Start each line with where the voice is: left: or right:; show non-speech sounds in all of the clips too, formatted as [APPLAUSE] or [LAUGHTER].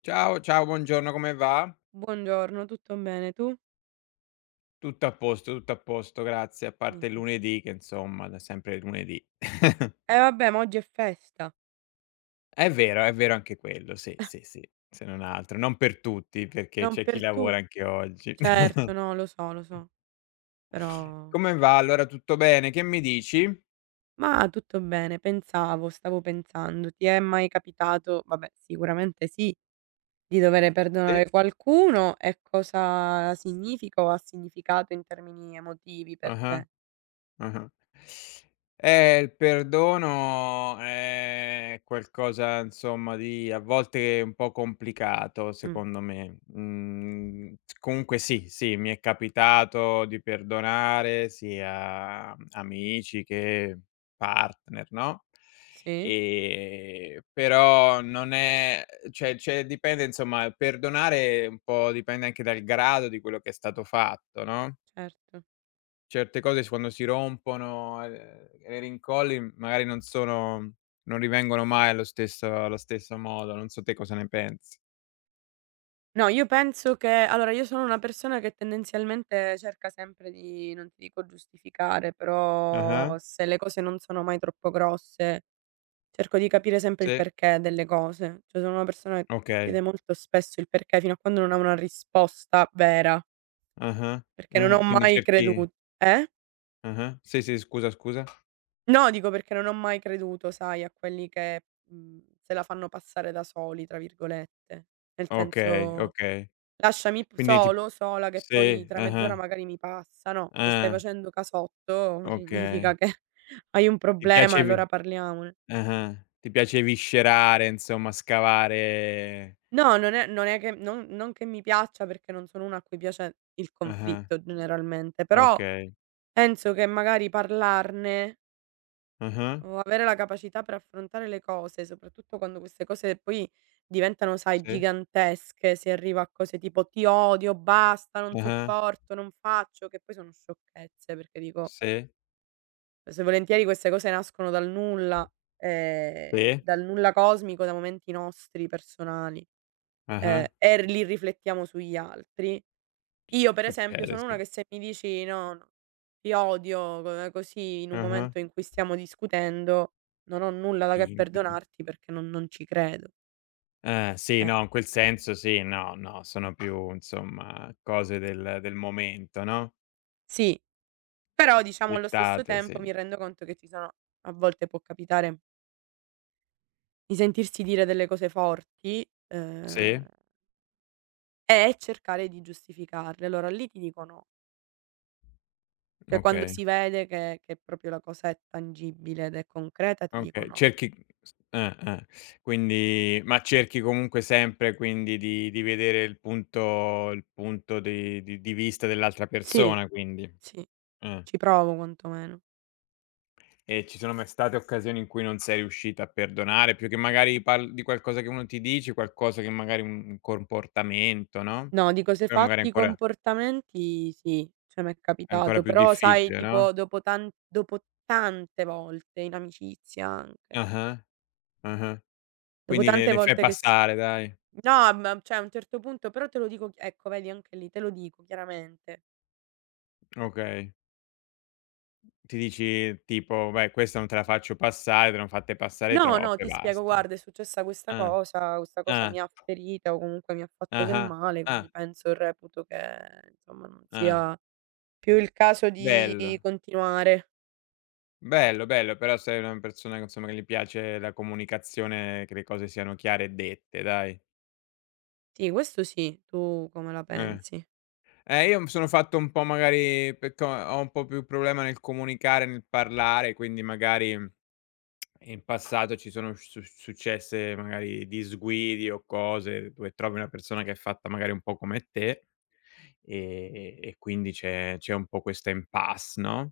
left: Ciao, ciao, buongiorno, come va?
right: Buongiorno, tutto bene, tu?
left: Tutto a posto, grazie, a
right: Mi
left: parte il
right: fa:
left: lunedì che insomma, da sempre il lunedì. [LAUGHS]
right: "Eh vabbè, ma oggi è festa,
left: È vero anche quello, sì, sì, sì, se non altro. Non per tutti, perché
right: non
left: c'è
right: per
left: chi
right: tu".
left: lavora anche oggi.
right: Certo,
left: [LAUGHS]
right: no, lo so, però
left: Come va? Allora tutto bene? Che mi dici?
right: ma tutto bene, pensavo, stavo pensando, ti è mai capitato vabbè, sicuramente sì, di dover
left: Sì.
right: perdonare qualcuno e cosa significa o ha significato in termini emotivi per
left: Ah-ah.
right: te?
left: Ah-ah. Il perdono è qualcosa insomma di a volte un po' complicato
right: Mh,
left: secondo me. Mhmm, Comunque sì, sì, mi è capitato di perdonare sia amici che partner, no,
right: sì,
left: però non è cioè dipende insomma, perdonare un po' dipende anche dal grado di quello che è stato fatto, no?
right: certo.
left: Certe cose s quando si rompono e le rincolli magari non rivengono mai allo stesso modo, non so te cosa ne pensi.
right: No, io penso che allora io sono una persona che tendenzialmente cerca sempre di non ti dico giustificare, però
left: Ah-ah,
right: se le cose non sono mai troppo grosse, cerco di capire sempre il
left: sì,
right: perché delle cose. Cioè sono una persona che
left: okay.
right: chiede molto spesso il perché fino a quando non ha una risposta vera,
left: Ah-ah,
right: perché non
left: ah-ah,
right: ho
left: quindi
right: mai
left: cerchi
right: creduto eh?
left: ah-ah, sì, sì, scusa, scusa.
right: No, dico perché non ho mai creduto, sai, a quelli che, se la fanno passare da soli, tra virgolette. Nel
left: Okay,
right: senso
left: okay.
right: lasciami p
left: Quindi tip
right: solo, sola che poi
left: Sì,
right: tra
left: ah-ah,
right: mezz'ora magari mi passa. No, se stai
left: ah,
right: facendo casotto [LAUGHS] significa
left: okay.
right: che hai un
left: Ti
right: problema,
left: piace vi
right: allora parliamone.
left: Ah-ah, ti piace viscerare, insomma, scavare
right: No, non è che non che mi piaccia perché non sono una a cui piace il
left: ah-ah,
right: conflitto generalmente, però
left: okay.
right: penso che magari parlarne
left: Ah-ah,
right: o avere la capacità per affrontare le cose, soprattutto quando queste cose poi diventano, sai,
left: sì,
right: gigantesche, si arriva a cose tipo: "Ti odio, basta, non
left: ah-ah,
right: sopporto, non faccio", che poi sono sciocchezze, perché dico
left: sì.
right: spesso e volentieri queste cose nascono
left: Sì,
right: dal nulla cosmico, da momenti nostri personali,
left: ah-ah,
right: e r li riflettiamo sugli altri. Io per esempio
left: succede,
right: sono una
left: sì.
right: che se mi dici: "No, no, ti odio", co così in un
left: Ah-ah.
right: momento in cui stiamo discutendo, non ho nulla da che
left: Impeto.
right: perdonarti perché non ci credo,
left: Sì,
right: eh.
left: no, in quel senso sì, no, no, sono più insomma cose del momento, no,
right: Sì, però diciamo allo stesso
left: dettate,
right: tempo
left: sì.
right: mi rendo conto che ci sono a volte può capitare di sentirsi dire delle cose forti,
left: Sì?
right: ehm. E cercare di giustificarle. Allora lì ti dico no. Cioè quando
left: Okay,
right: si vede che proprio la cosa è tangibile ed è concreta ti dico
left: okay.
right: no.
left: Cerchi s Eh, eh. Quindi ma cerchi comunque sempre quindi di vedere il punto di vista dell'altra
right: Sì,
left: persona quindi?
right: sì,
left: Eh.
right: ci provo quantomeno.
left: E ci sono mai state occasioni in cui non sei riuscita a perdonare, più che magari parl di qualcosa che uno ti dice, qualcosa che magari un comportamento, no,
right: No, dico se
left: però magari
right: fatti i comportamenti sì, cioè m'è
left: è ancora
right: capitato,
left: più
right: però sai
left: difficile,
right: tipo
left: no?
right: dopo tan dopo tante volte, in amicizia anche,
left: Ah-ah, ah-ah.
right: dopo
left: Quindi le
right: tante
left: le fai
right: volte che si
left: passare dai.
right: no, ma cioè a un certo punto però te lo dico ch ecco vedi anche lì, te lo dico chiaramente.
left: Okay. Ti dici tipo: "Beh, questa non te la faccio passare, te ne ho fatte passare
right: No, no,
left: troppe,
right: ti spiego,
left: basta".
right: guarda, è successa
left: Ah,
right: questa cosa
left: ah,
right: mi ha ferita o comunque mi ha fatto del
left: ah-ah,
right: male,
left: ah, ah.
right: quindi penso e reputo che, insomma, non
left: ah.
right: sia più il caso di
left: Bello.
right: continuare.
left: Bello, bello, però sei una persona che insomma che gli piace la comunicazione, che le cose siano chiare e dette dai.
right: Sì, questo sì, tu come la
left: Eh.
right: pensi?
left: Io mi sono fatto un po' magari perché ho un po' più problema nel comunicare, nel parlare, quindi magari in passato ci sono su successe magari disguidi o cose dove trovi una persona che è fatta magari un po' come te, e quindi c'è un po' questa impasse, no,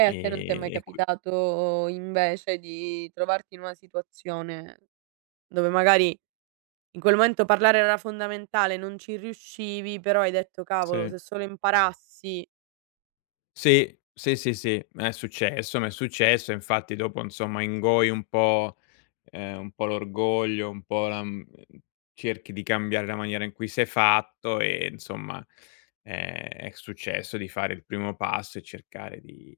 right: E a te non ti è mai
left: e qui
right: capitato invece di trovarti in una situazione dove magari in quel momento parlare era fondamentale, non ci riuscivi, però hai detto: "Cavolo,
left: sì.
right: se solo imparassi".
left: Sì, sì, sì, sì, m'è successo, m'è successo. Infatti dopo, insomma, ingoi un po' l'orgoglio, un po' la cerchi di cambiare la maniera in cui sei fatto e insomma, ehm, è successo di fare il primo passo e cercare di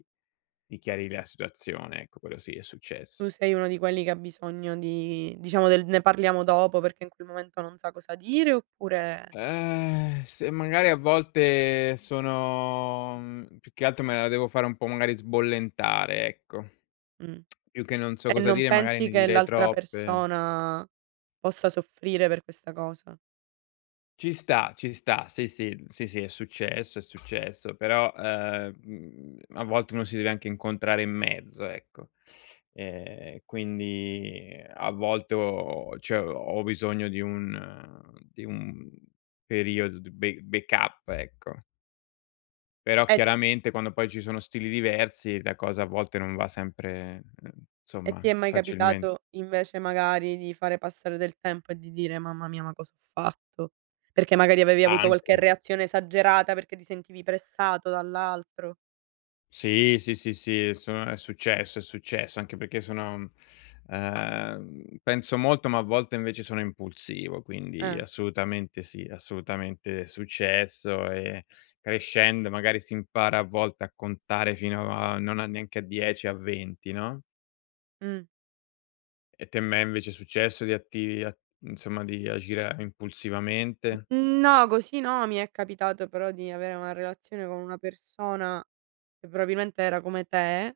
left: di chiarire la situazione, ecco, quello sì, è successo.
right: Tu sei uno di quelli che ha bisogno di diciamo del "ne parliamo dopo" perché in quel momento non sa cosa dire oppure
left: Se magari a volte sono più che altro me la devo fare un po' magari sbollentare, ecco.
right: mh.
left: Più che non so
right: E
left: cosa
right: non
left: dire, magari
right: pensi
left: ne
right: che
left: direi
right: l'altra
left: troppe.
right: persona possa soffrire per questa cosa?
left: Ci sta, ci sta. Sì, sì, sì, sì, è successo, però, a volte uno si deve anche incontrare in mezzo, ecco. Quindi a volte ho bisogno di un periodo di be backup, ecco. Però
right: E
left: chiaramente quando poi ci sono stili diversi la cosa a volte non va sempre,
right: e
left: insomma
right: ti è mai
left: facilmente.
right: capitato invece magari di fare passare del tempo e di dire: "Mamma mia, ma cosa ho fatto?" Perché magari avevi avuto qualche
left: Anche.
right: reazione esagerata perché ti sentivi pressato dall'altro.
left: Sì, sì, sì, sì, è successo, anche perché sono penso molto, ma a volte invece sono impulsivo, quindi
right: Eh,
left: assolutamente sì, assolutamente è successo e crescendo magari si impara a volte a contare fino a non a neanche a 10, a 20, no,
right: mh.
left: e te a me invece è successo di atti a insomma di agire impulsivamente?
right: Mhmm, no, così no, mi è capitato però di avere una relazione con una persona che probabilmente era come te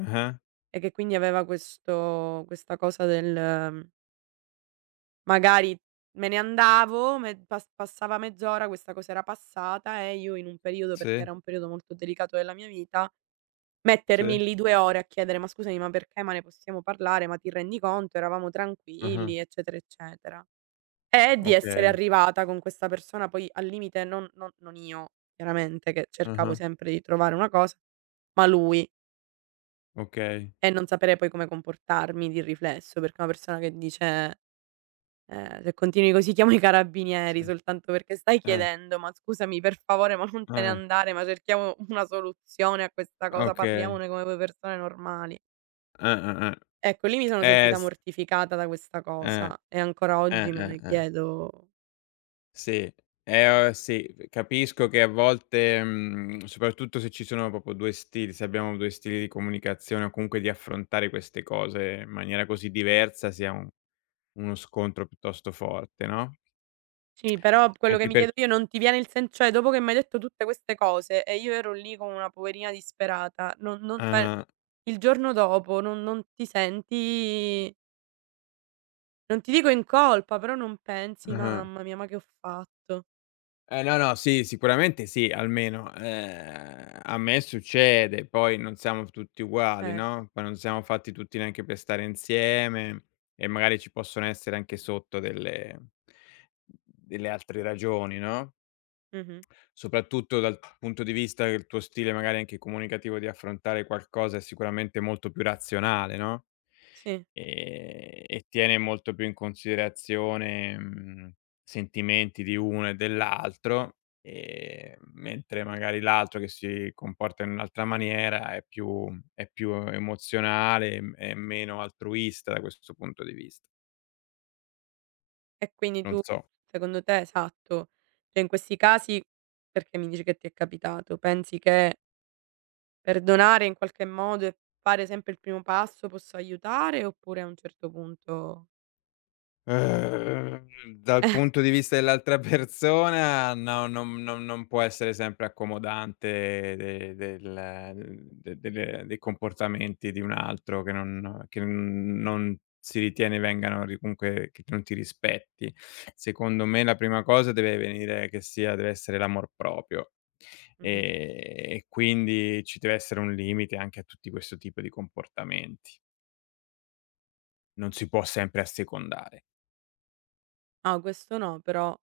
left: Ah-ah,
right: e che quindi aveva questo questa cosa del, mhmm, magari me ne andavo, me pas passava mezz'ora, questa cosa era passata e io in un periodo, perché
left: sì,
right: era un periodo molto delicato della mia vita,
left: sì,
right: mettermi lì 2 ore a chiedere: "Ma scusami, ma perché? Ma ne possiamo parlare? Ma ti rendi conto? Eravamo
left: ah-ah,
right: tranquilli", eccetera, eccetera. E di essere
left: okay,
right: arrivata con questa persona poi al limite non io chiaramente, che cercavo
left: ah-ah,
right: sempre di trovare una cosa, ma lui
left: okay,
right: e non sapere poi come comportarmi di riflesso, perché una persona che dice, "Se continui così chiamo i carabinieri",
left: sì,
right: soltanto perché stai
left: eh,
right: chiedendo: "Ma scusami per favore, ma non te ne
left: eh,
right: andare, ma cerchiamo una soluzione a questa cosa,
left: okay.
right: parliamone come 2 persone normali".
left: Eh.
right: Ecco, lì mi sono sentita
left: S
right: mortificata da questa
left: eh,
right: cosa e ancora oggi me ne
left: eh.
right: chiedo.
left: Sì, sì, capisco che a volte, soprattutto se ci sono proprio 2 stili se abbiamo 2 stili di comunicazione o comunque di affrontare queste cose in maniera così diversa, sia un uno scontro piuttosto forte, no,
right: Sì, però quello che
left: anche
right: mi
left: per
right: chiedo io non ti viene il sen cioè dopo che m'hai detto tutte queste cose e io ero lì come una poverina disperata, non cioè
left: ah-ah,
right: il giorno dopo non ti senti non ti dico in colpa, però non pensi:
left: ah-ah.
right: "Mamma mia, ma che ho fatto?"
left: No, no, sì, sicuramente sì, almeno, a me succede, poi non siamo tutti uguali,
right: Certo,
left: no, poi non siamo fatti tutti neanche per stare insieme e magari ci possono essere anche sotto delle altre ragioni, no?
right: mh-mh,
left: Soprattutto dal punto di vista che il tuo stile magari anche comunicativo di affrontare qualcosa è sicuramente molto più razionale, no,
right: sì.
left: e tiene molto più in considerazione, sentimenti di uno e dell'altro, mentre magari l'altro che si comporta in un'altra maniera è più emozionale, è meno altruista da questo punto di vista.
right: E quindi
left: Non
right: tu,
left: so.
right: secondo te esatto, cioè in questi casi perché mi dici che ti è capitato, pensi che perdonare in qualche modo e fare sempre il primo passo possa aiutare oppure a un certo punto
left: Ehm, Dal punto di vista dell'altra persona no, non può essere sempre accomodante de del de delle dei comportamenti di un altro che non si ritiene vengano ri comunque che non ti rispetti. Secondo me la prima cosa deve venire che sia deve essere l'amor proprio.
right: mh-mh.
left: E quindi ci deve essere un limite anche a tutti questo tipo di comportamenti. Non si può sempre assecondare.
right: No, questo no, però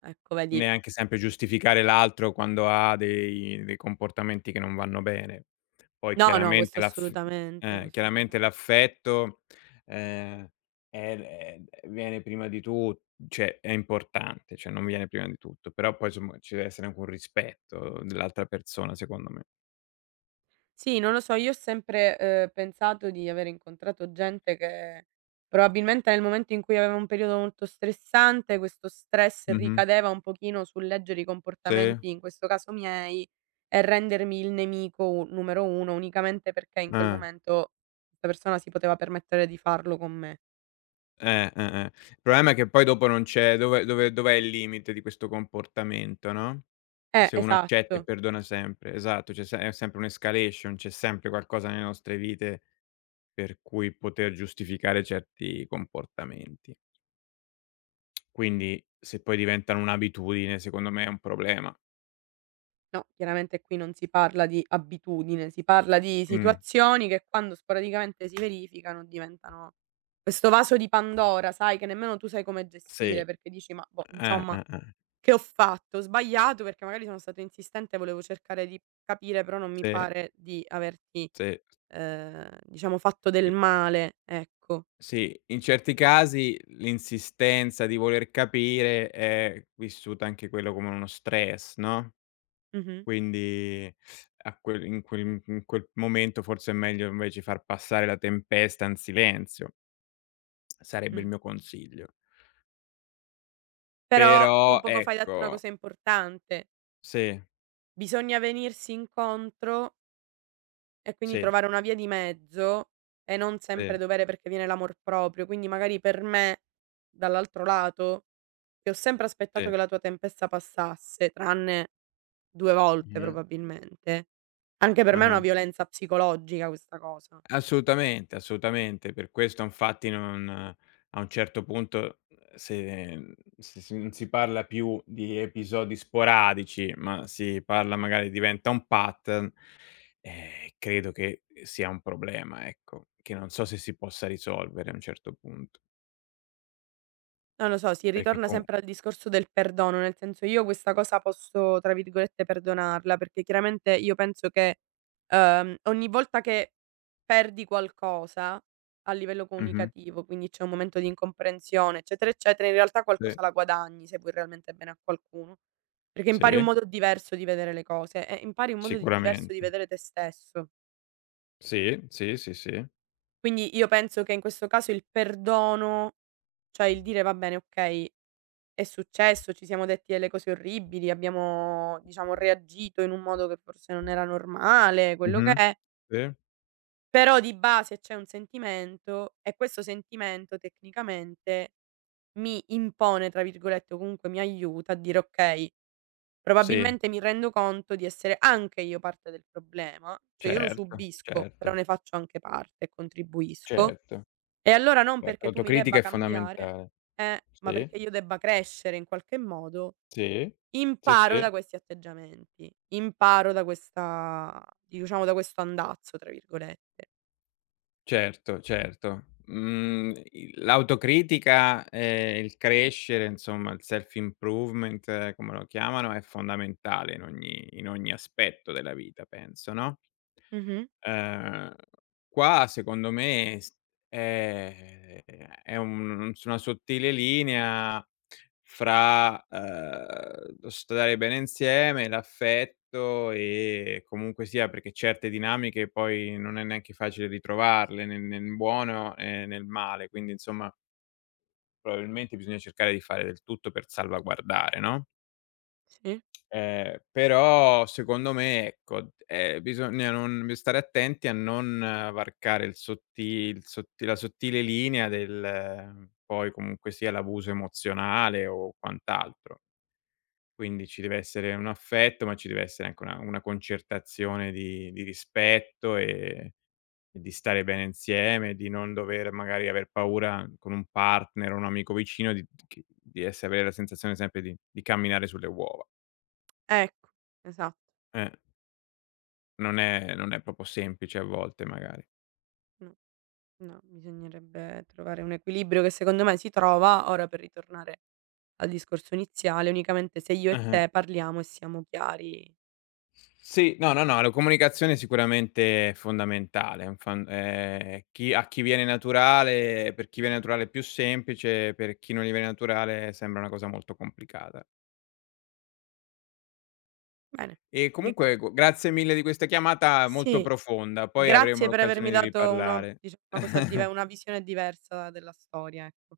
right: ecco vedi
left: Neanche sempre giustificare l'altro quando ha dei comportamenti che non vanno bene. Poi
right: no, no, questo
left: chiaramente l'aff
right: assolutamente, questo
left: chiaramente
right: assolutamen
left: l'affetto, ehm, è l viene prima di tu cioè è importante, cioè non viene prima di tutto, però poi insomma ci deve essere anche un rispetto dell'altra persona secondo me.
right: sì, non lo so, io ho sempre, pensato di aver incontrato gente che probabilmente nel momento in cui aveva un periodo molto stressante, questo stress
left: Mh-mh.
right: ricadeva un pochino sul leggere i
left: Sì.
right: comportamenti, in questo caso miei, e rendermi il nemico u numero 1 unicamente perché in quel
left: Eh.
right: momento questa persona si poteva permettere di farlo con me.
left: Eh. Il problema è che poi dopo non c'è dove dove dov'è il limite di questo comportamento, no, se uno accetta e
right: Esatto.
left: perdona sempre. Esatto, c'è se è sempre un'escalation, c'è sempre qualcosa nelle nostre vite per cui poter giustificare certi comportamenti. Quindi se poi diventano un'abitudine, secondo me è un problema.
right: No, chiaramente qui non si parla di abitudine, si parla di
left: Mh,
right: situazioni che quando sporadicamente si verificano diventano questo vaso di Pandora, sai, che nemmeno tu sai come gestire
left: sì,
right: perché dici: "Ma boh, insomma,
left: eh.
right: che ho fatto? Ho sbagliato perché magari sono stato insistente, volevo cercare di capire, però non mi
left: Sì,
right: pare di averti,
left: sì.
right: diciamo fatto del
left: I
right: male", ecco.
left: Sì, in certi casi l'insistenza di voler capire è vissuta anche quello come uno stress, no,
right: Mh-mh,
left: quindi a quel in quel in quel momento forse è meglio invece far passare la tempesta in silenzio, sarebbe
right: mh.
left: il mio consiglio.
right: Però tu
left: Però
right: poco fa hai detto una
left: ecco
right: cosa importante:
left: sì,
right: bisogna venirsi incontro. E quindi
left: sì,
right: trovare una via di mezzo e non sempre
left: sì,
right: dovere perché viene l'amor proprio, quindi magari per me, dall'altro lato, che ho sempre aspettato
left: sì.
right: che la tua tempesta passasse, tranne 2 volte
left: Mh-mh,
right: probabilmente, anche per me è una
left: ah-ah.
right: violenza psicologica questa cosa.
left: Assolutamente, assolutamente. Per questo infatti non a un certo punto, se mhmm, se si non si parla più di episodi sporadici, ma si parla magari diventa un pattern, credo che sia un problema, ecco, che non so se si possa risolvere a un certo punto.
right: Non lo so, si
left: Perché
right: ritorna
left: con
right: sempre al discorso del perdono, nel senso io questa cosa posso, tra virgolette, "perdonarla", perché chiaramente io penso che, ogni volta che perdi qualcosa a livello
left: Mh-mh,
right: comunicativo, quindi c'è un momento di incomprensione, eccetera, eccetera, in realtà qualcosa
left: sì,
right: la guadagni se vuoi realmente bene a qualcuno, perché impari un
left: sì,
right: modo diverso di vedere le cose e impari un modo di diverso di
left: sicuramente.
right: vedere te stesso.
left: Sì, sì, sì, sì.
right: Quindi io penso che in questo caso il perdono, cioè il dire: "Va bene, okay". È successo, ci siamo detti delle cose orribili, abbiamo diciamo reagito in un modo che forse non era normale, quello che
left: Mh-mh.
right: è,
left: Sì,
right: però di base c'è un sentimento e questo sentimento tecnicamente mi "impone" tra virgolette, o comunque mi aiuta a dire: "Okay,
left: sì,
right: probabilmente mi rendo conto di essere anche io parte del problema, cioè io lo
left: certo,
right: subisco, però
left: certo,
right: ne faccio anche parte e contribuisco,
left: certo.
right: e allora non
left: Beh,
right: perché tu mi debba
left: l'autocritica è
right: cambiare,
left: fondamentale.
right: ma
left: Sì,
right: perché io debba crescere in qualche modo".
left: sì, sì,
right: Imparo da
left: sì,
right: questi atteggiamenti, imparo da questa diciamo da questo "andazzo" tra virgolette.
left: certo, certo. Mhmm, i L'autocritica e il crescere, insomma, il self improvement, come lo chiamano, è fondamentale in ogni aspetto della vita penso, no?
right: Mh-mh,
left: Ehm, qua secondo me s Ehm, è un su una sottile linea fra, lo stare bene insieme, l'affetto e comunque sia perché certe dinamiche poi non è neanche facile ritrovarle nel buono e nel male, quindi insomma probabilmente bisogna cercare di fare del tutto per salvaguardare, no?
right: sì.
left: Però secondo me ecco, bisogna non bisogna stare attenti a non varcare il sotti la sottile linea del poi comunque sia l'abuso emozionale o quant'altro. Quindi ci deve essere un affetto, ma ci deve essere anche una concertazione di rispetto e di stare bene insieme, di non dover magari aver paura con un partner o un amico vicino di che di esse avere la sensazione sempre di camminare sulle uova.
right: Ecco, esatto.
left: Eh. Non è proprio semplice a volte magari.
right: No, no, bisognerebbe trovare un equilibrio che secondo me si trova, ora per ritornare al discorso iniziale, unicamente se io e te
left: Ah-ah.
right: parliamo e siamo chiari.
left: Sì. No, no, no, la comunicazione è sicuramente fondamentale, è un fan chi a chi viene naturale è più semplice, per chi non gli viene naturale sembra una cosa molto complicata.
right: Bene.
left: E
right: Di
left: comunque gu grazie mille di questa chiamata molto
right: sì,
left: profonda, poi avremo
right: grazie per avermi
left: l'occasione di
right: dato uno
left: riparlare.
right: diciamo una
left: [LAUGHS]
right: cosa dive una visione diversa della storia, ecco.